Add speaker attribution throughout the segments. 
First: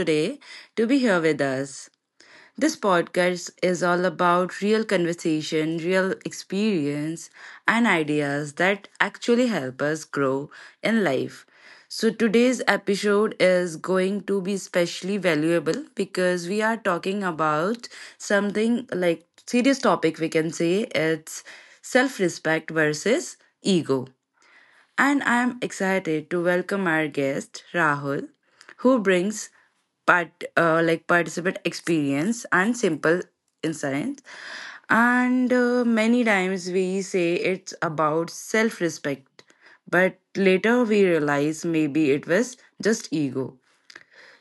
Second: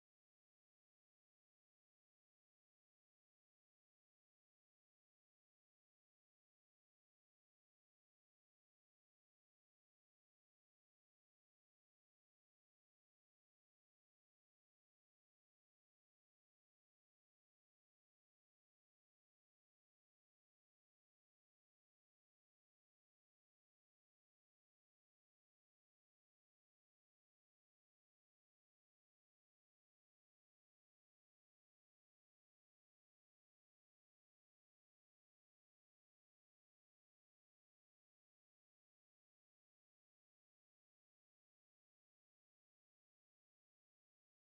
Speaker 1: today to be here with us. This podcast is all about real conversation, real experience, and ideas that actually help us grow in life. So, today's episode is going to be especially valuable because we are talking about something like serious topic, we can say it's self respect versus ego, and I am excited to welcome our guest, Rahul, who brings like participant experience and simple insights. And many times we say it's about self respect, but later we realize maybe it was just ego.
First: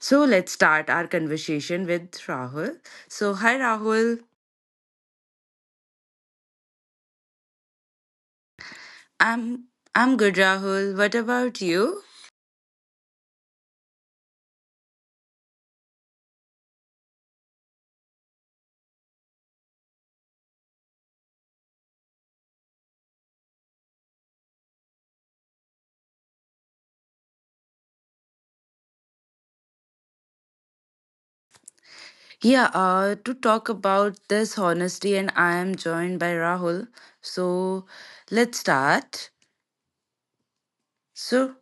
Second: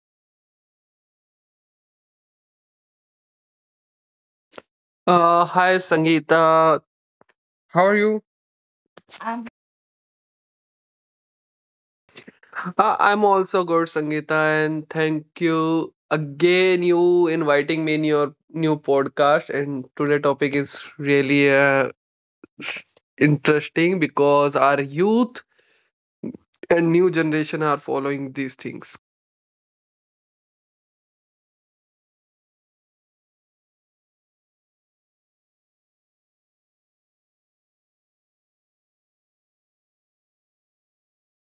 Speaker 1: So let's start our conversation with Rahul. So hi Rahul,
Speaker 2: Hi Sangeeta. You-
Speaker 1: I'm I'm good Rahul. What about you?
Speaker 2: I'm also good, Sangeeta, and thank you again you inviting me in your new podcast. And today topic is really s- interesting because our youth and new generation are following these things.
Speaker 1: Yeah, to talk about this honesty, and I am joined by Rahul. So let's start. So,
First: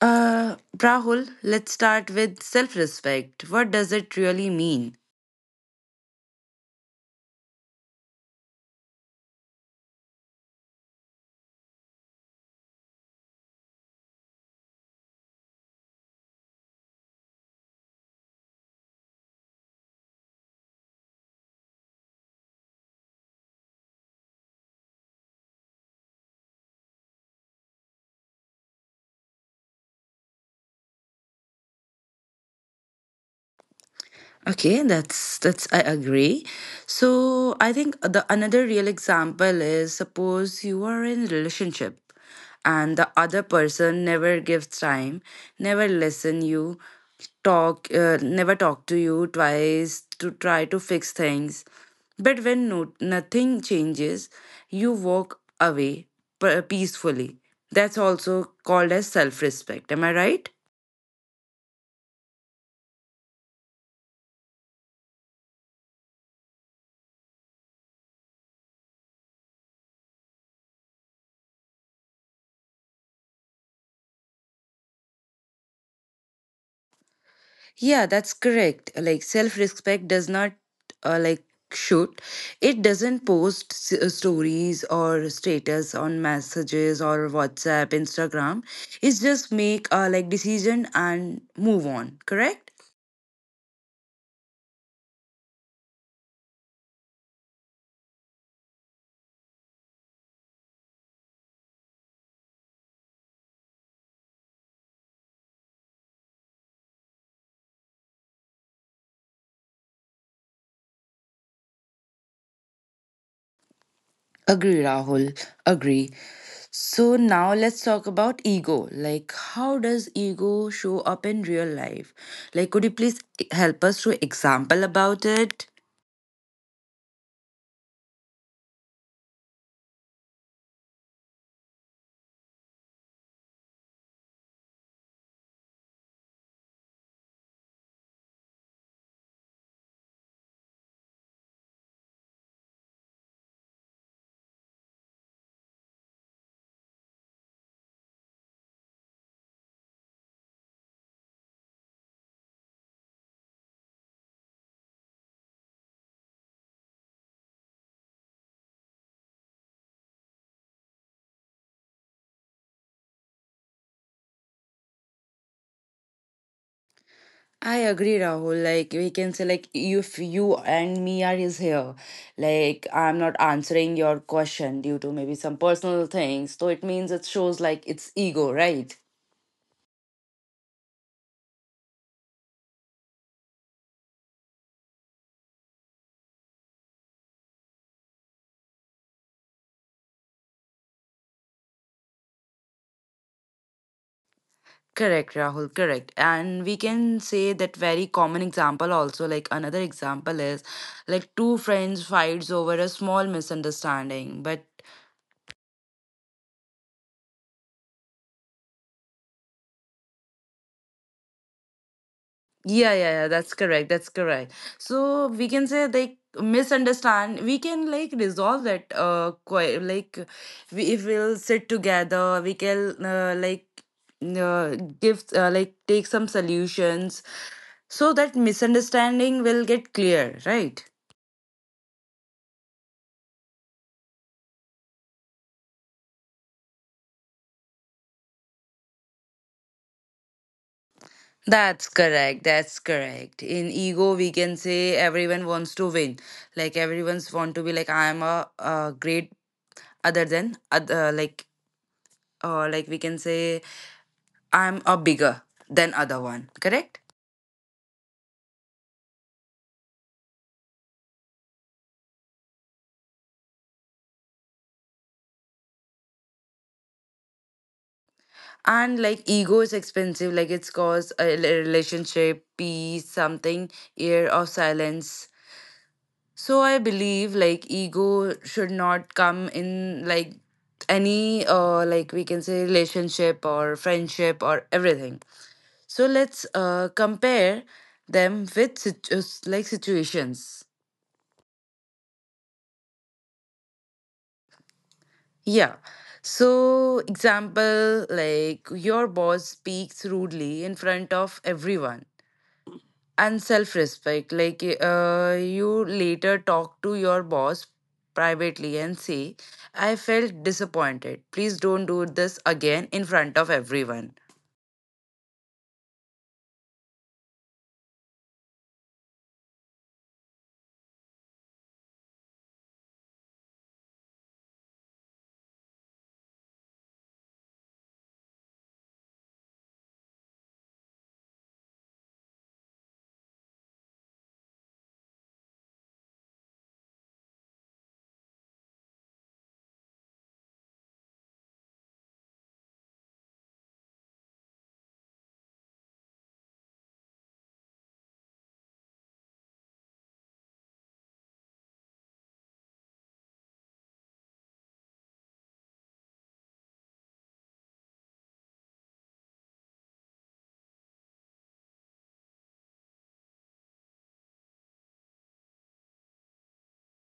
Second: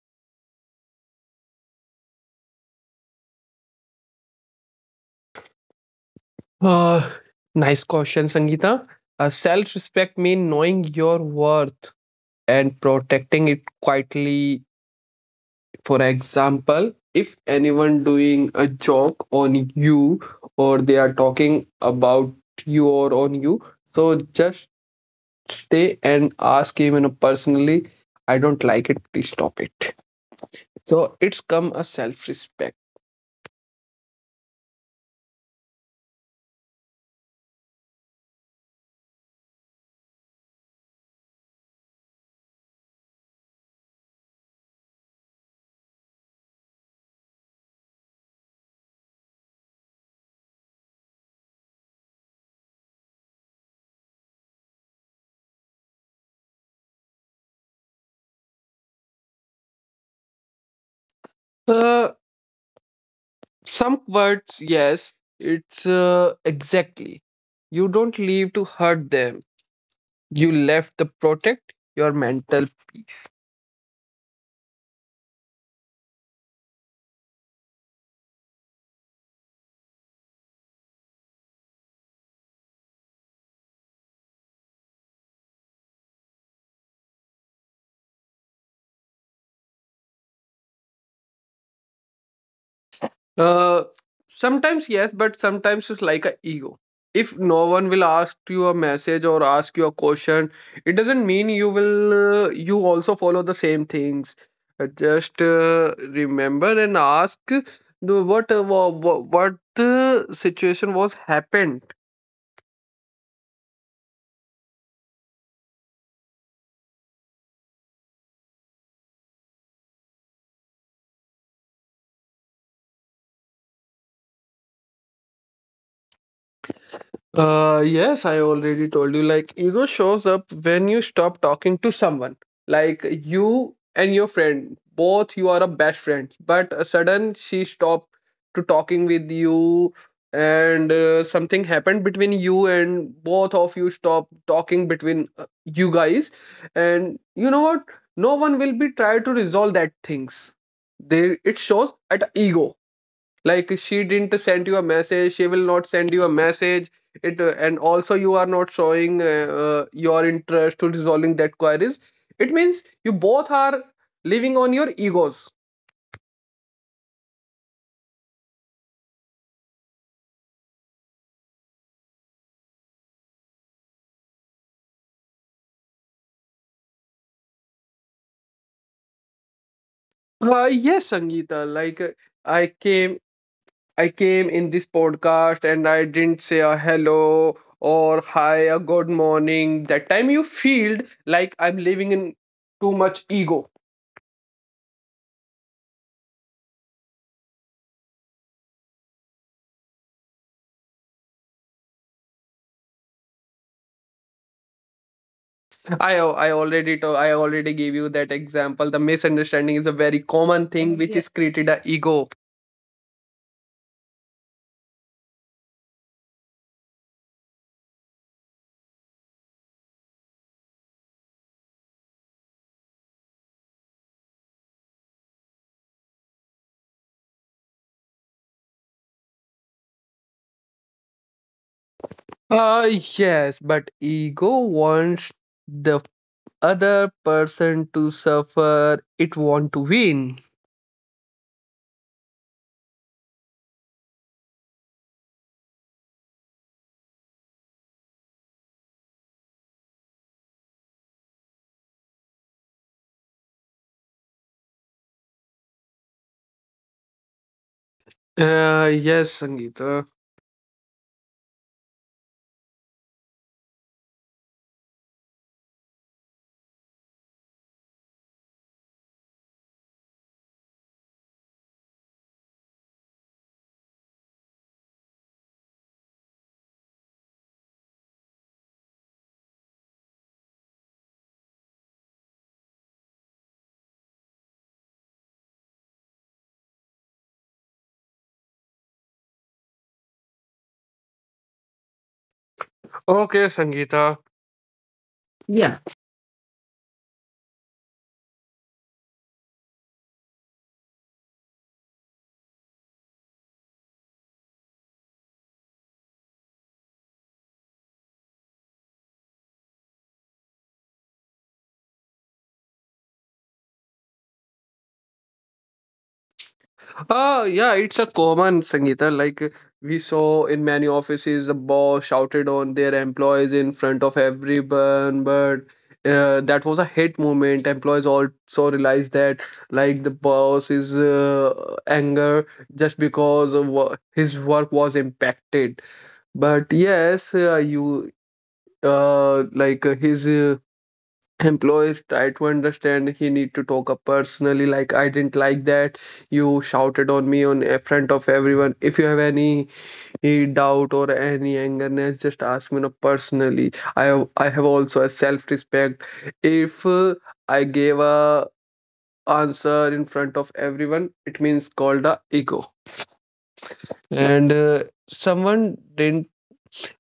Speaker 1: Rahul, let's start with self respect. What does it really mean?
Speaker 2: Uh, nice question, Sangeeta. Self-respect means knowing your worth and protecting it quietly. For example, if anyone doing a joke on you or they are talking about you or on you, so just stay and ask him, you know, personally, I don't like it, please stop it. So it's come a self-respect.
Speaker 1: Okay, that's I agree. So I think the another real example is, suppose you are in a relationship and the other person never gives time, never listen you, talk never talk to you twice to try to fix things. But when no, nothing changes, you walk away peacefully. That's also called as self-respect. Am I right?
Speaker 2: Uh, some words, yes, it's exactly. You don't leave to hurt them. You left to protect your mental peace.
Speaker 1: Yeah, that's correct. Like, self respect does not uh, like shoot. It doesn't post stories or status on messages or WhatsApp, Instagram. It's just make a like decision and move on. Correct?
Speaker 2: Uh, sometimes yes, but sometimes it's like a ego. If no one will ask you a message or ask you a question, it doesn't mean you will you also follow the same things. Just remember and ask the what what the situation was happened.
Speaker 1: Agree, Rahul. Agree. So now let's talk about ego. Like, how does ego show up in real life? Like, could you please help us to example about it?
Speaker 2: Yes, I already told you. Like, ego shows up when you stop talking to someone. Like, you and your friend, both you are a best friends, but sudden she stopped to talking with you, and something happened between you and both of you stop talking between you guys, and you know what? No one will be try to resolve that things. They it shows at ego, like she didn't send you a message, she will not send you a message, it and also you are not showing your interest to resolving that queries. It means you both are living on your egos.
Speaker 1: I agree, Rahul. Like, we can say, like if you and me are is here, like I'm not answering your question due to maybe some personal things, so it means it shows like it's ego, right?
Speaker 2: Yes Sangeeta, i came I came in this podcast and I didn't say a hello or hi a good morning, that time you feel like I'm living in too much ego.
Speaker 1: Correct, Rahul, correct. And we can say that very common example also, like another example is like two friends fights over a small misunderstanding, but
Speaker 2: I al- I already to, I already gave you that example. The misunderstanding is a very common thing which, yeah, is created a ego.
Speaker 1: yeah, yeah, yeah, that's correct. That's correct. So we can say like misunderstand. We can like resolve that. Quite like, we if we'll sit together. We can give like take some solutions so that misunderstanding will get clear, right?
Speaker 2: Uh yes, but ego wants the other person to suffer. It want to win.
Speaker 1: That's correct. That's correct. In ego, we can say everyone wants to win. Like everyone's want to be like I am a, great other than other, like we can say I'm a bigger than other one, correct?
Speaker 2: Yes, Sangeeta.
Speaker 1: And like ego is expensive, like it's cause a relationship, peace, something, year of silence. So I believe like ego should not come in like any like we can say relationship or friendship or everything. So let's compare them with like situations.
Speaker 2: Okay, Sangeeta.
Speaker 1: Yeah. So, example, like your boss speaks rudely in front of everyone and self respect. Like, you later talk to your boss privately and say, I felt disappointed. Please don't do this again in front of everyone.
Speaker 2: Yeah, it's a common Sangeeta. Like we saw in many offices, the boss shouted on their employees in front of everyone. But that was a hate movement. Employees also realized that, like the boss is anger just because of his work was impacted. But yes, you like his. Employees try to understand he need to talk up personally, like I didn't like that you shouted on me on in front of everyone. If you have any doubt or any angerness, just ask me no, personally. I have also a self-respect. If I gave a answer in front of everyone, it means called a ego. And someone didn't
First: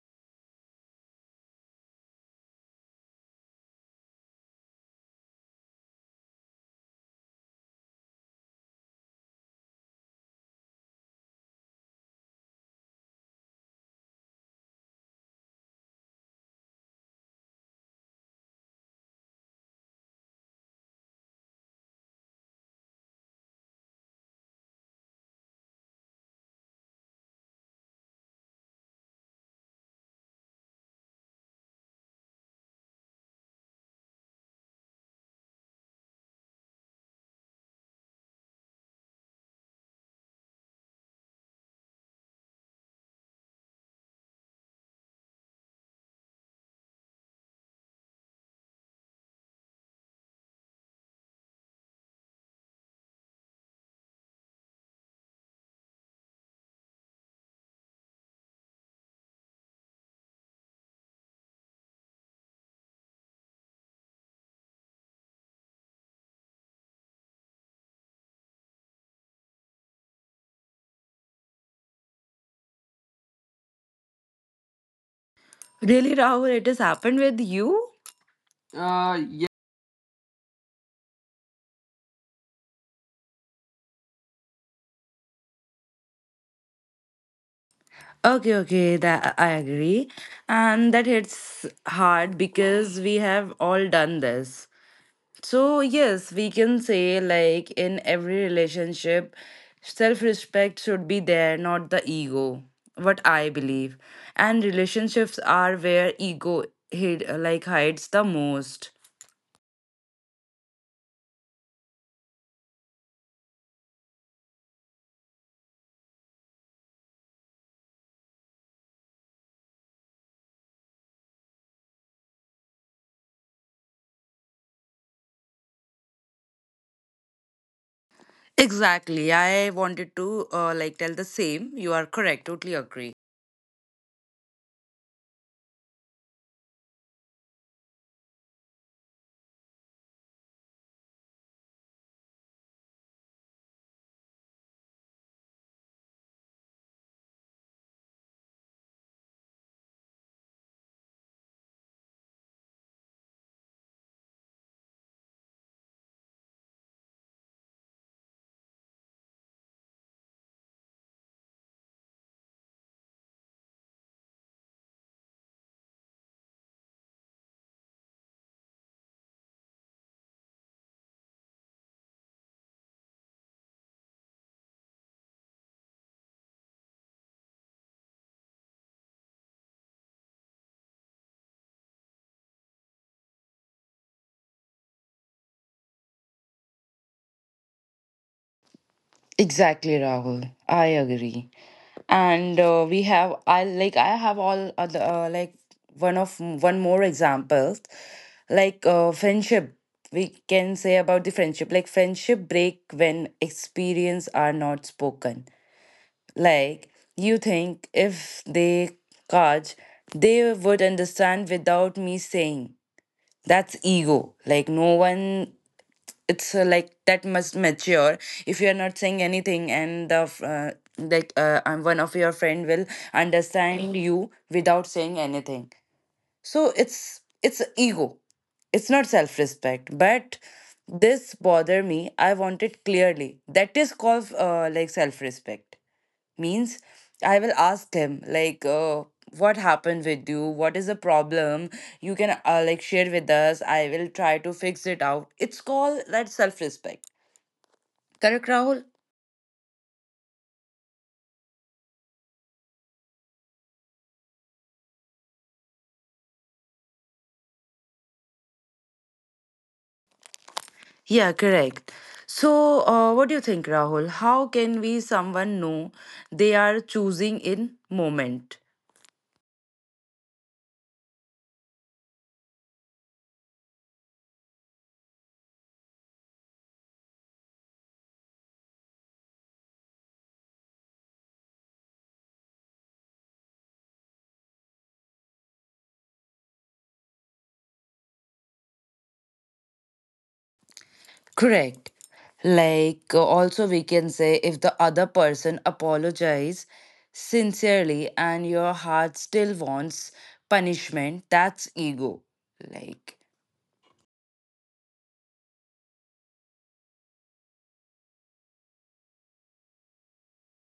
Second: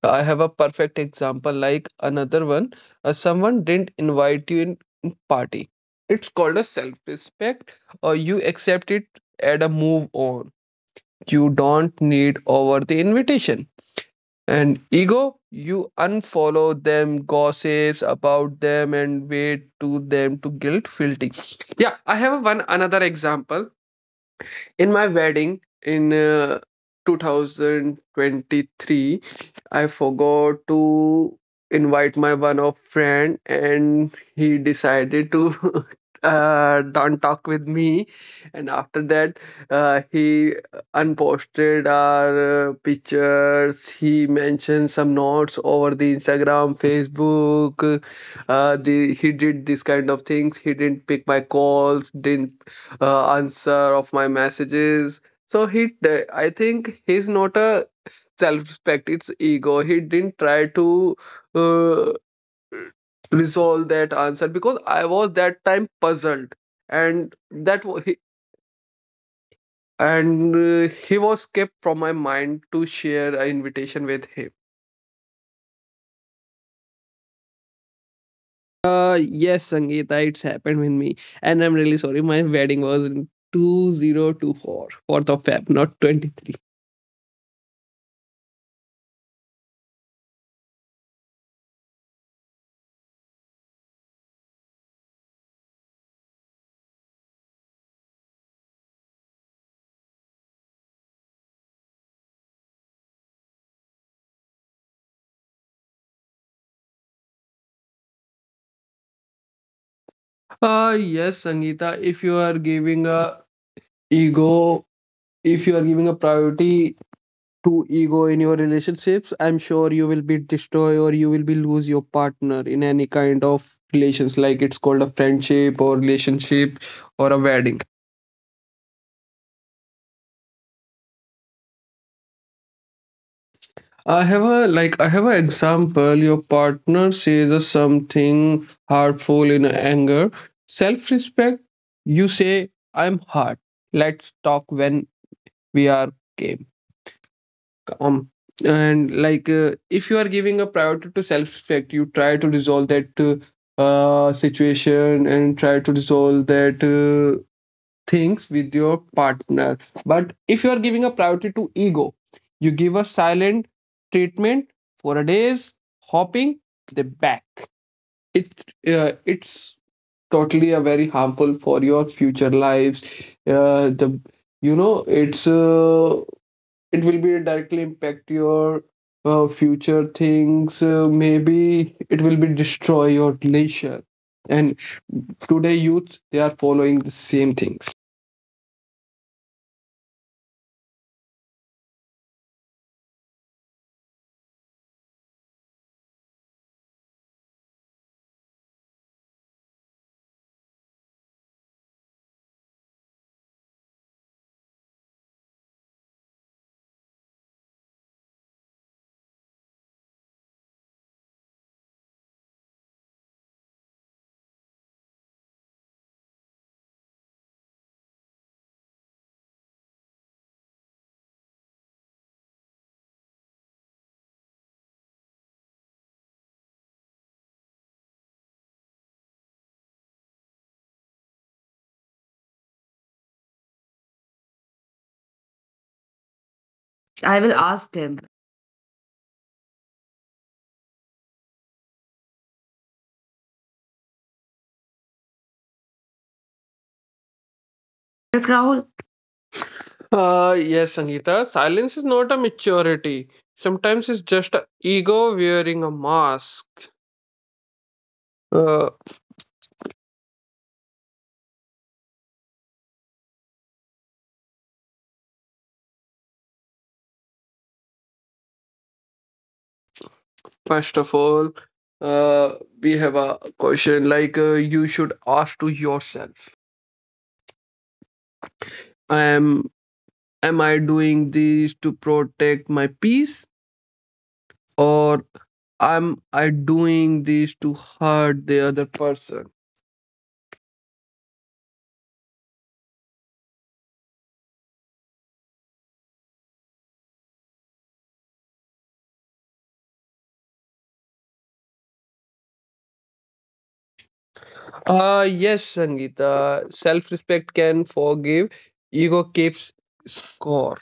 Speaker 2: I have a perfect example like another one. Someone didn't invite you in party. It's called a self-respect, or you accept it and a move on. You don't need over the invitation. And ego, you unfollow them, gossips about them and wait to them to guilt filtering. Yeah, I have one another example. In my wedding in 2023, I forgot to invite my one of friend and he decided to don't talk with me, and after that he unposted our pictures, he mentioned some notes over the Instagram, Facebook. The He did this kind of things, he didn't pick my calls, didn't answer of my messages. So I think he's not a self-respect. It's ego. He didn't try to uh, resolve that answer because I was that time puzzled, and that wa- he and he was kept from my mind to share an invitation with him.
Speaker 1: Really, Rahul, it has happened with you?
Speaker 2: Uh,
Speaker 1: Yeah.
Speaker 2: yes, Sangeeta, it's happened with me. And I'm really sorry. My wedding was in 2024, of Feb, not 23.
Speaker 1: Okay, okay, that I agree. And that hits hard because we have all done this. So, yes, we can say, like, in every relationship, self respect should be there, not the ego. What I believe. And relationships are where ego hid, like hides the most.
Speaker 2: Yes, Sangeeta, if you are giving a ego, if you are giving a priority to ego in your relationships, I'm sure you will be destroy or you will be lose your partner in any kind of relations, like it's called a friendship or relationship or a wedding.
Speaker 1: Exactly. I wanted to like tell the same. You are correct. Totally agree.
Speaker 2: I have a like I have an example. Your partner says a something hurtful in anger. Self-respect, you say, I'm hurt. Let's talk when we are game. Um and like If you are giving a priority to self-respect, you try to resolve that situation and try to resolve that things with your partner. But if you are giving a priority to ego, you give a silent treatment for a days hopping the back. It's totally a very harmful for your future lives. The You know, it will be directly impact your future things. Maybe it will be destroy your relation, and today youth they are following the same things.
Speaker 1: Exactly, Rahul. I agree. And we have I like I have all other like one of one more examples like friendship. We can say about the friendship like friendship break when experience are not spoken. Like, you think if they catch, they would understand without me saying. That's ego. Like no one, it's like that must mature, if you are not saying anything and the like one of your friend will understand you without saying anything, so it's ego it's not self respect, but this bother me, I want it clearly that is called like self respect means
Speaker 2: I
Speaker 1: I
Speaker 2: will
Speaker 1: will
Speaker 2: ask
Speaker 1: ask
Speaker 2: him.
Speaker 1: him, like what happened with you, what is the problem, you can like share with us, I will try to fix it out, it's called that self respect,
Speaker 2: Dr.
Speaker 1: correct
Speaker 2: Rahul,
Speaker 1: Rahul?
Speaker 2: yes, Sangeeta, silence is not a maturity. Sometimes it's just a ego wearing a mask. uh,
Speaker 1: Yeah, correct. So what do you think Rahul, how can we someone know they are choosing in moment?
Speaker 2: first of all, uh, we have a question, you should ask to yourself, I am I doing this to protect my peace, or am I doing this to hurt the other person?
Speaker 1: Correct. Like, also, we can say if the other person apologize sincerely and your heart still wants punishment, that's ego. Like,
Speaker 2: Yes, Sangeeta. Self-respect can forgive. Ego keeps score.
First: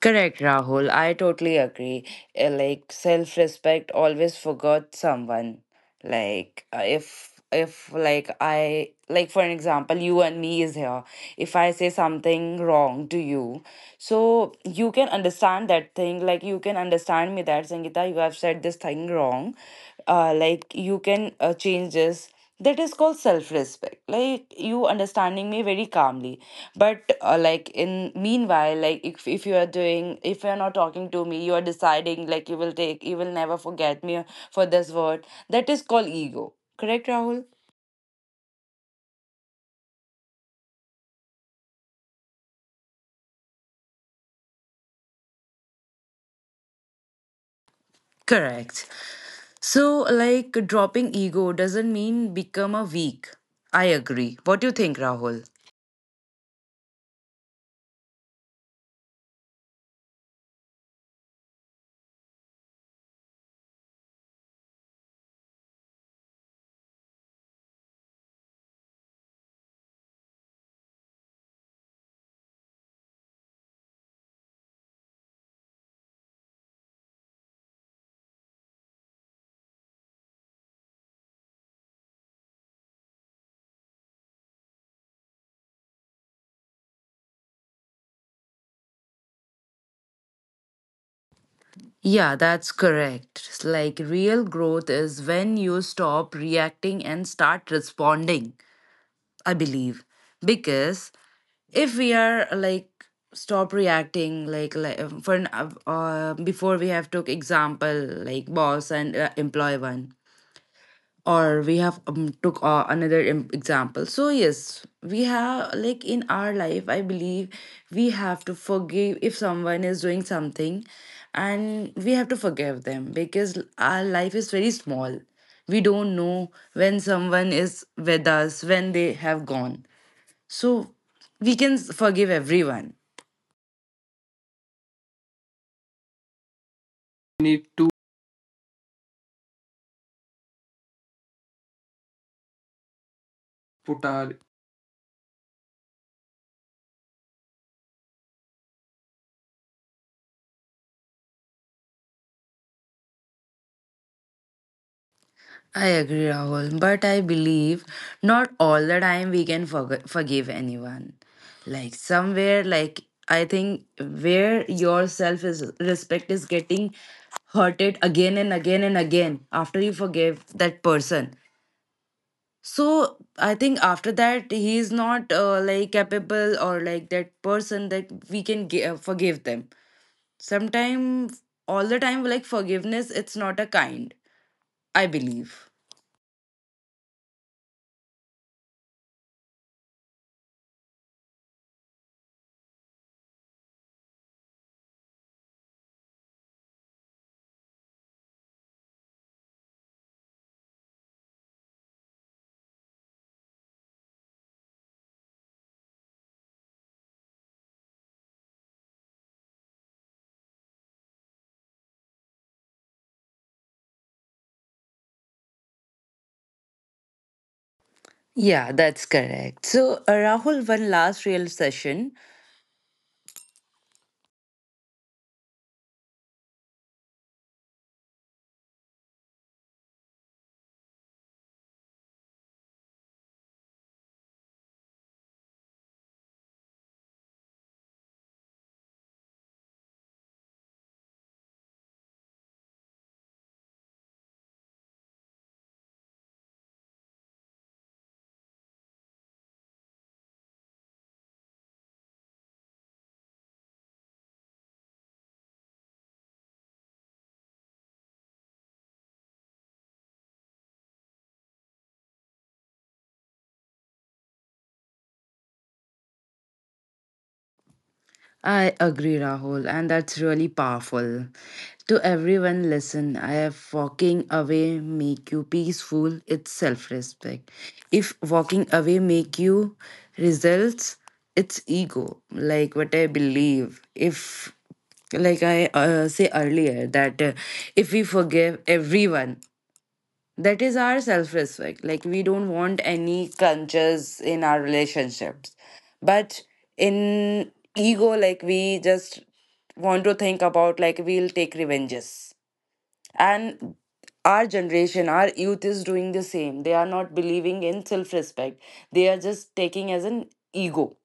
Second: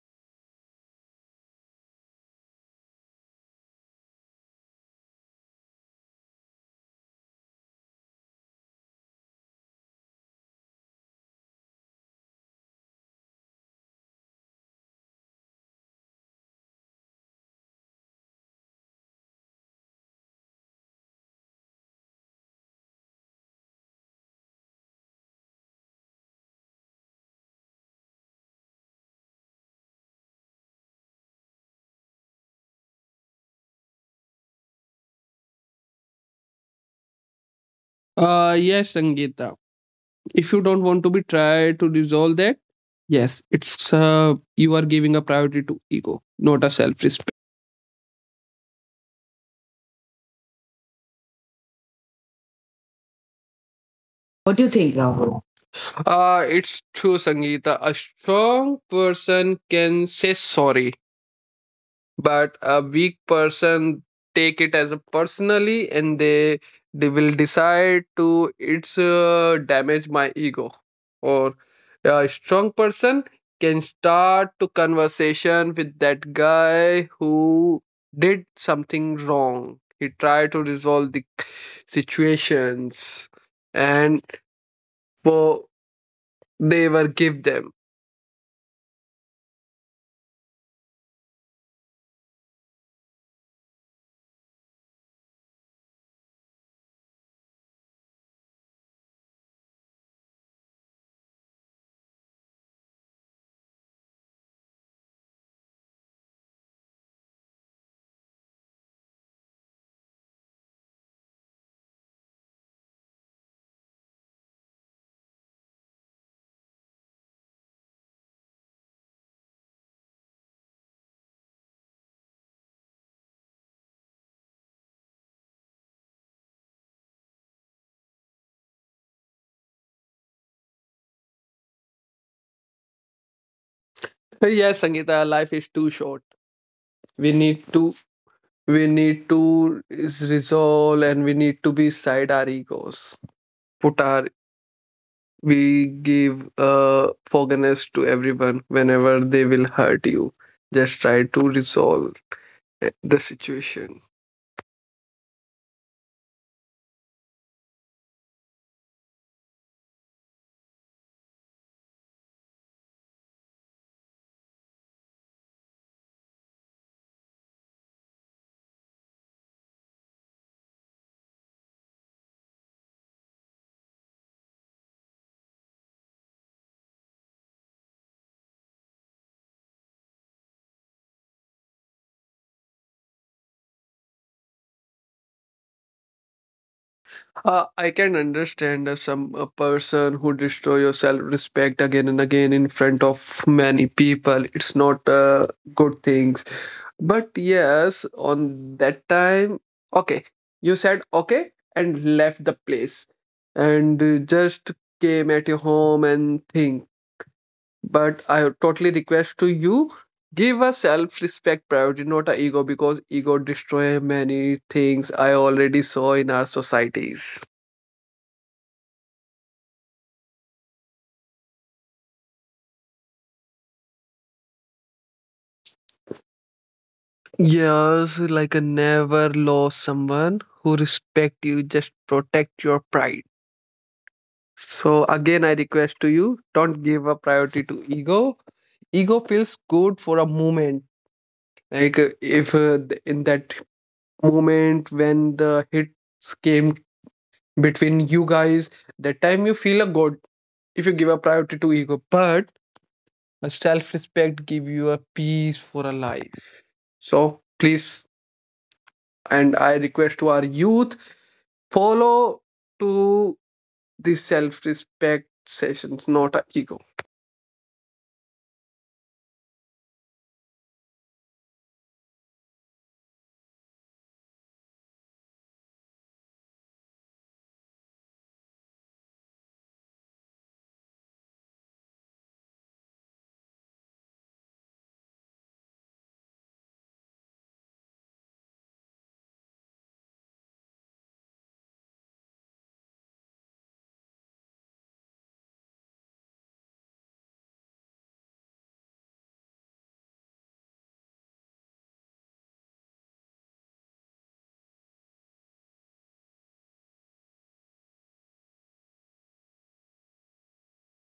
Speaker 1: correct, Rahul. I totally agree. Like self respect always forgot someone. Like if like I like for an example, you and me is here. If I say something wrong to you, so you can understand that thing. Like you can understand me that Sangeeta, you have said this thing wrong. Like you can change this. That is called self respect. Like you understanding me very calmly, but like in meanwhile like if you are doing if you're not talking to me, you are deciding like you will take you will never forget me for this word, that is called ego, correct Rahul?
Speaker 2: Yes, Sangeeta. If you don't want to be try to resolve that, yes, it's you are giving a priority to ego, not a self-respect.
Speaker 1: Correct. So, like, dropping ego doesn't mean become a weak. I agree.
Speaker 2: What do
Speaker 1: What
Speaker 2: you
Speaker 1: do you
Speaker 2: think,
Speaker 1: think,
Speaker 2: Rahul?
Speaker 1: Rahul?
Speaker 2: It's true, Sangeeta. A strong person can say sorry, but a weak person take it as a personally, and they will decide to it's damage my ego. Or a strong person can start to conversation with that guy who did something wrong, he tried to resolve the situations and for they were give them.
Speaker 1: Yeah, that's correct. Like, real growth is when you stop reacting and start responding. I believe, because if we are like stop reacting like, for an before we have took example like boss and employee one, or we have took another example, so yes we have like in our life I believe we have to forgive if someone is doing something, and we have to forgive them because our life is very small, we don't know when someone is with us, when they have gone, so we can forgive everyone.
Speaker 2: Hey, yes Sangeeta, life is too short, we
Speaker 1: We
Speaker 2: need
Speaker 1: need
Speaker 2: to
Speaker 1: to
Speaker 2: we need to is resolve, and we need to be side our egos, put
Speaker 1: put
Speaker 2: our,
Speaker 1: our,
Speaker 2: we give forgiveness to everyone. Whenever they will hurt you, just try to resolve the situation.
Speaker 1: I agree, Rahul, but I believe not all the time we can forgive anyone. Like somewhere, like I think where your self is respect is getting hurted again and again and again after you forgive that person. So I think after that he is not like capable or like that person that we can forgive them. Sometimes, all the time, like forgiveness, it's not a kind, I believe.
Speaker 2: I can understand some a person who destroy your self-respect again and again in front of many people. It's not good things. But yes, on that time, okay, you said okay and left the place and just came at your home and think. But I totally request to you, give a self-respect priority, not a ego, because ego destroy many things I already saw in our societies.
Speaker 1: Yeah, that's correct. So, Rahul, one last real session.
Speaker 2: Yes, like a never lost someone who respect you, just protect your pride. So again, I request to you, don't give a priority to ego. Ego feels good for a moment. Like if th- In that moment when the hits came between you guys, that time you feel a good if you give a priority to ego. But a self-respect give you a peace for a life. So please, and I request to our youth, follow to the self-respect sessions, not a ego.
Speaker 1: I agree, Rahul, and that's really powerful. To everyone, listen, I have walking away make you peaceful, it's self-respect. If walking away make you results, it's ego, like what I believe. If like I say earlier that if we forgive everyone that is our self respect. Like, we don't want any crunches in our relationships. But in ego, like, we just want to think about, like, we'll take revenges. And our generation, our youth is doing the same. They are not believing in self respect, they are just taking as an ego,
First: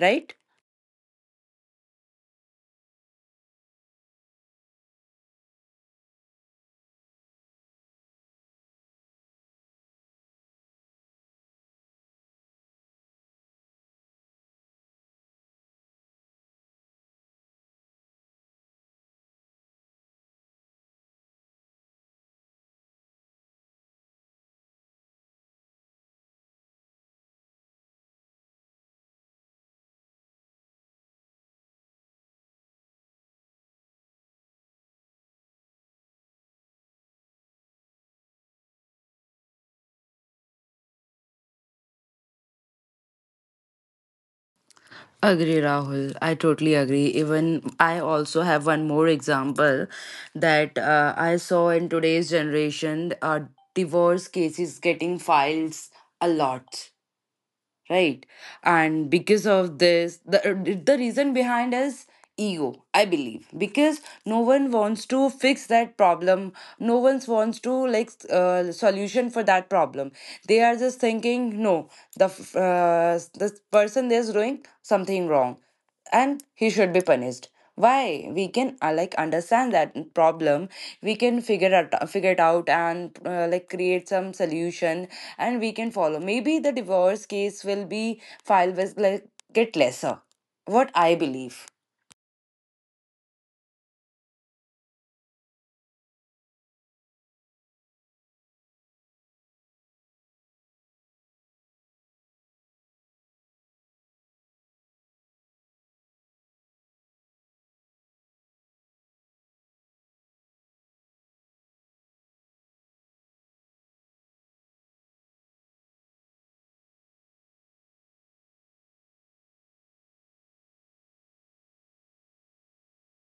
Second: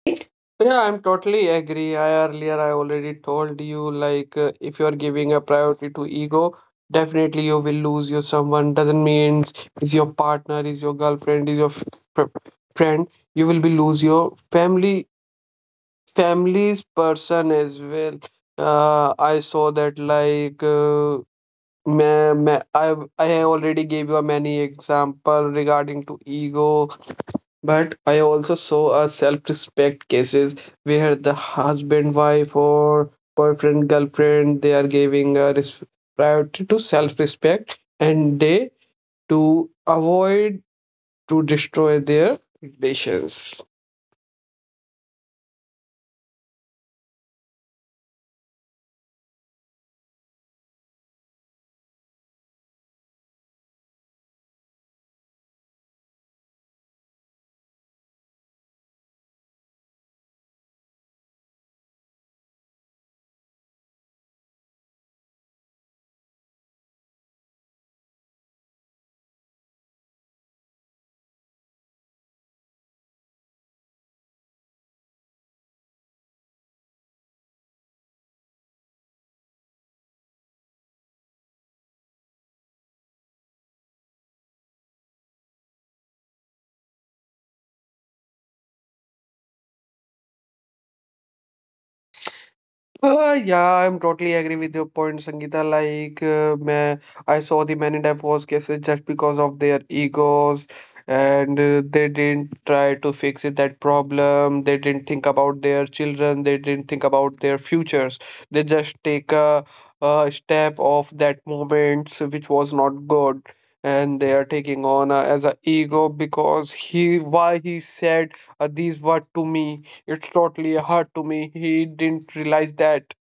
Speaker 1: right?
Speaker 2: Yeah, I'm totally agree. I earlier I already told you, if you're giving a priority to ego, definitely you will lose your someone. Doesn't mean is your partner, is your girlfriend, is your f- friend, you will be lose your family, family's person as well. I saw that like Meh, meh, I already gave you a many example regarding to ego, but I also saw a self-respect cases where the husband, wife, or boyfriend, girlfriend, they are giving a res priority to self-respect and they to avoid to destroy their relations.
Speaker 1: Agree, Rahul. I totally agree. Even I also have one more example that I saw in today's generation. Divorce cases getting files a lot, right? And because of this, the reason behind is ego, I believe, because no one wants to fix that problem, no one wants to like solution for that problem. They are just thinking, no, the this person is doing something wrong and he should be punished. Why we can like understand that problem, we can figure out figure it out and like create some solution and we can follow, maybe the divorce case will be filed with like get lesser, what I believe.
Speaker 2: Yeah, I'm totally agree with your point, Sangeeta. Like, man, I saw the many divorce cases just because of their egos, and they didn't try to fix it, that problem. They didn't think about their children. They didn't think about their futures. They just take a step of that moment, which was not good. And they are taking on as a ego because he why he said these were to me, it's totally a hurt to me. He didn't realize that,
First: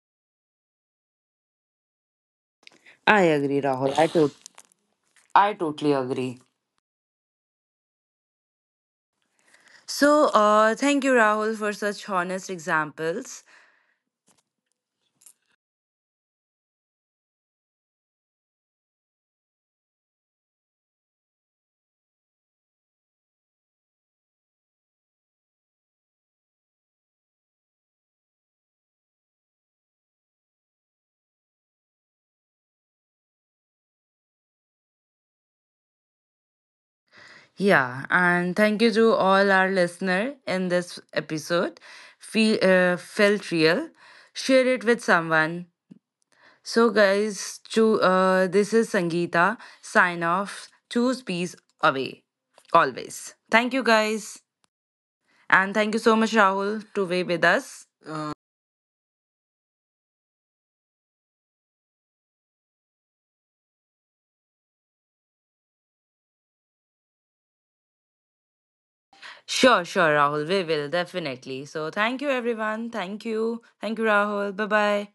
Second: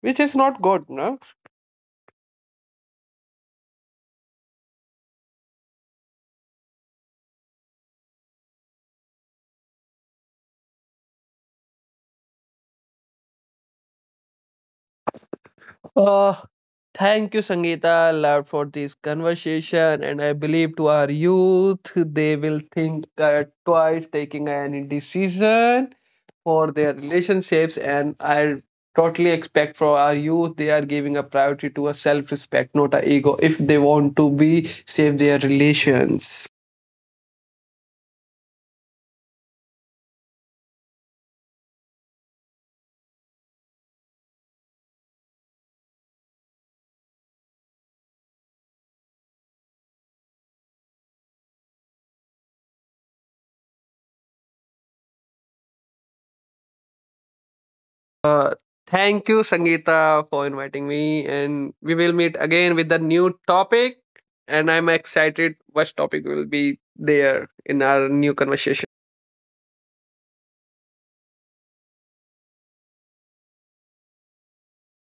Speaker 2: which is not good, no?
Speaker 1: I agree, Rahul. I totally agree. So thank you Rahul for such honest examples.
Speaker 2: Uh, thank you, Sangeeta, Lord, for this conversation. And I believe to our youth, they will think twice taking any decision for their relationships. And I totally expect for our youth, they are giving a priority to a self respect, not a ego, if they want to be save their relations.
Speaker 1: Yeah, and thank you to all our listener. In this episode feel felt real, share it with someone. So, guys, this is Sangeeta. Sign off. Choose peace away. Always. Thank you, guys. And thank you so much, Rahul, to be with us.
Speaker 2: Uh, thank you, Sangeeta, for inviting me, and we will meet again with a new topic. And I'm excited what topic will be there in our new conversation.
Speaker 1: Sure, sure, Rahul. We will definitely. So, thank you, everyone. Thank you. Thank you, Rahul. Bye bye.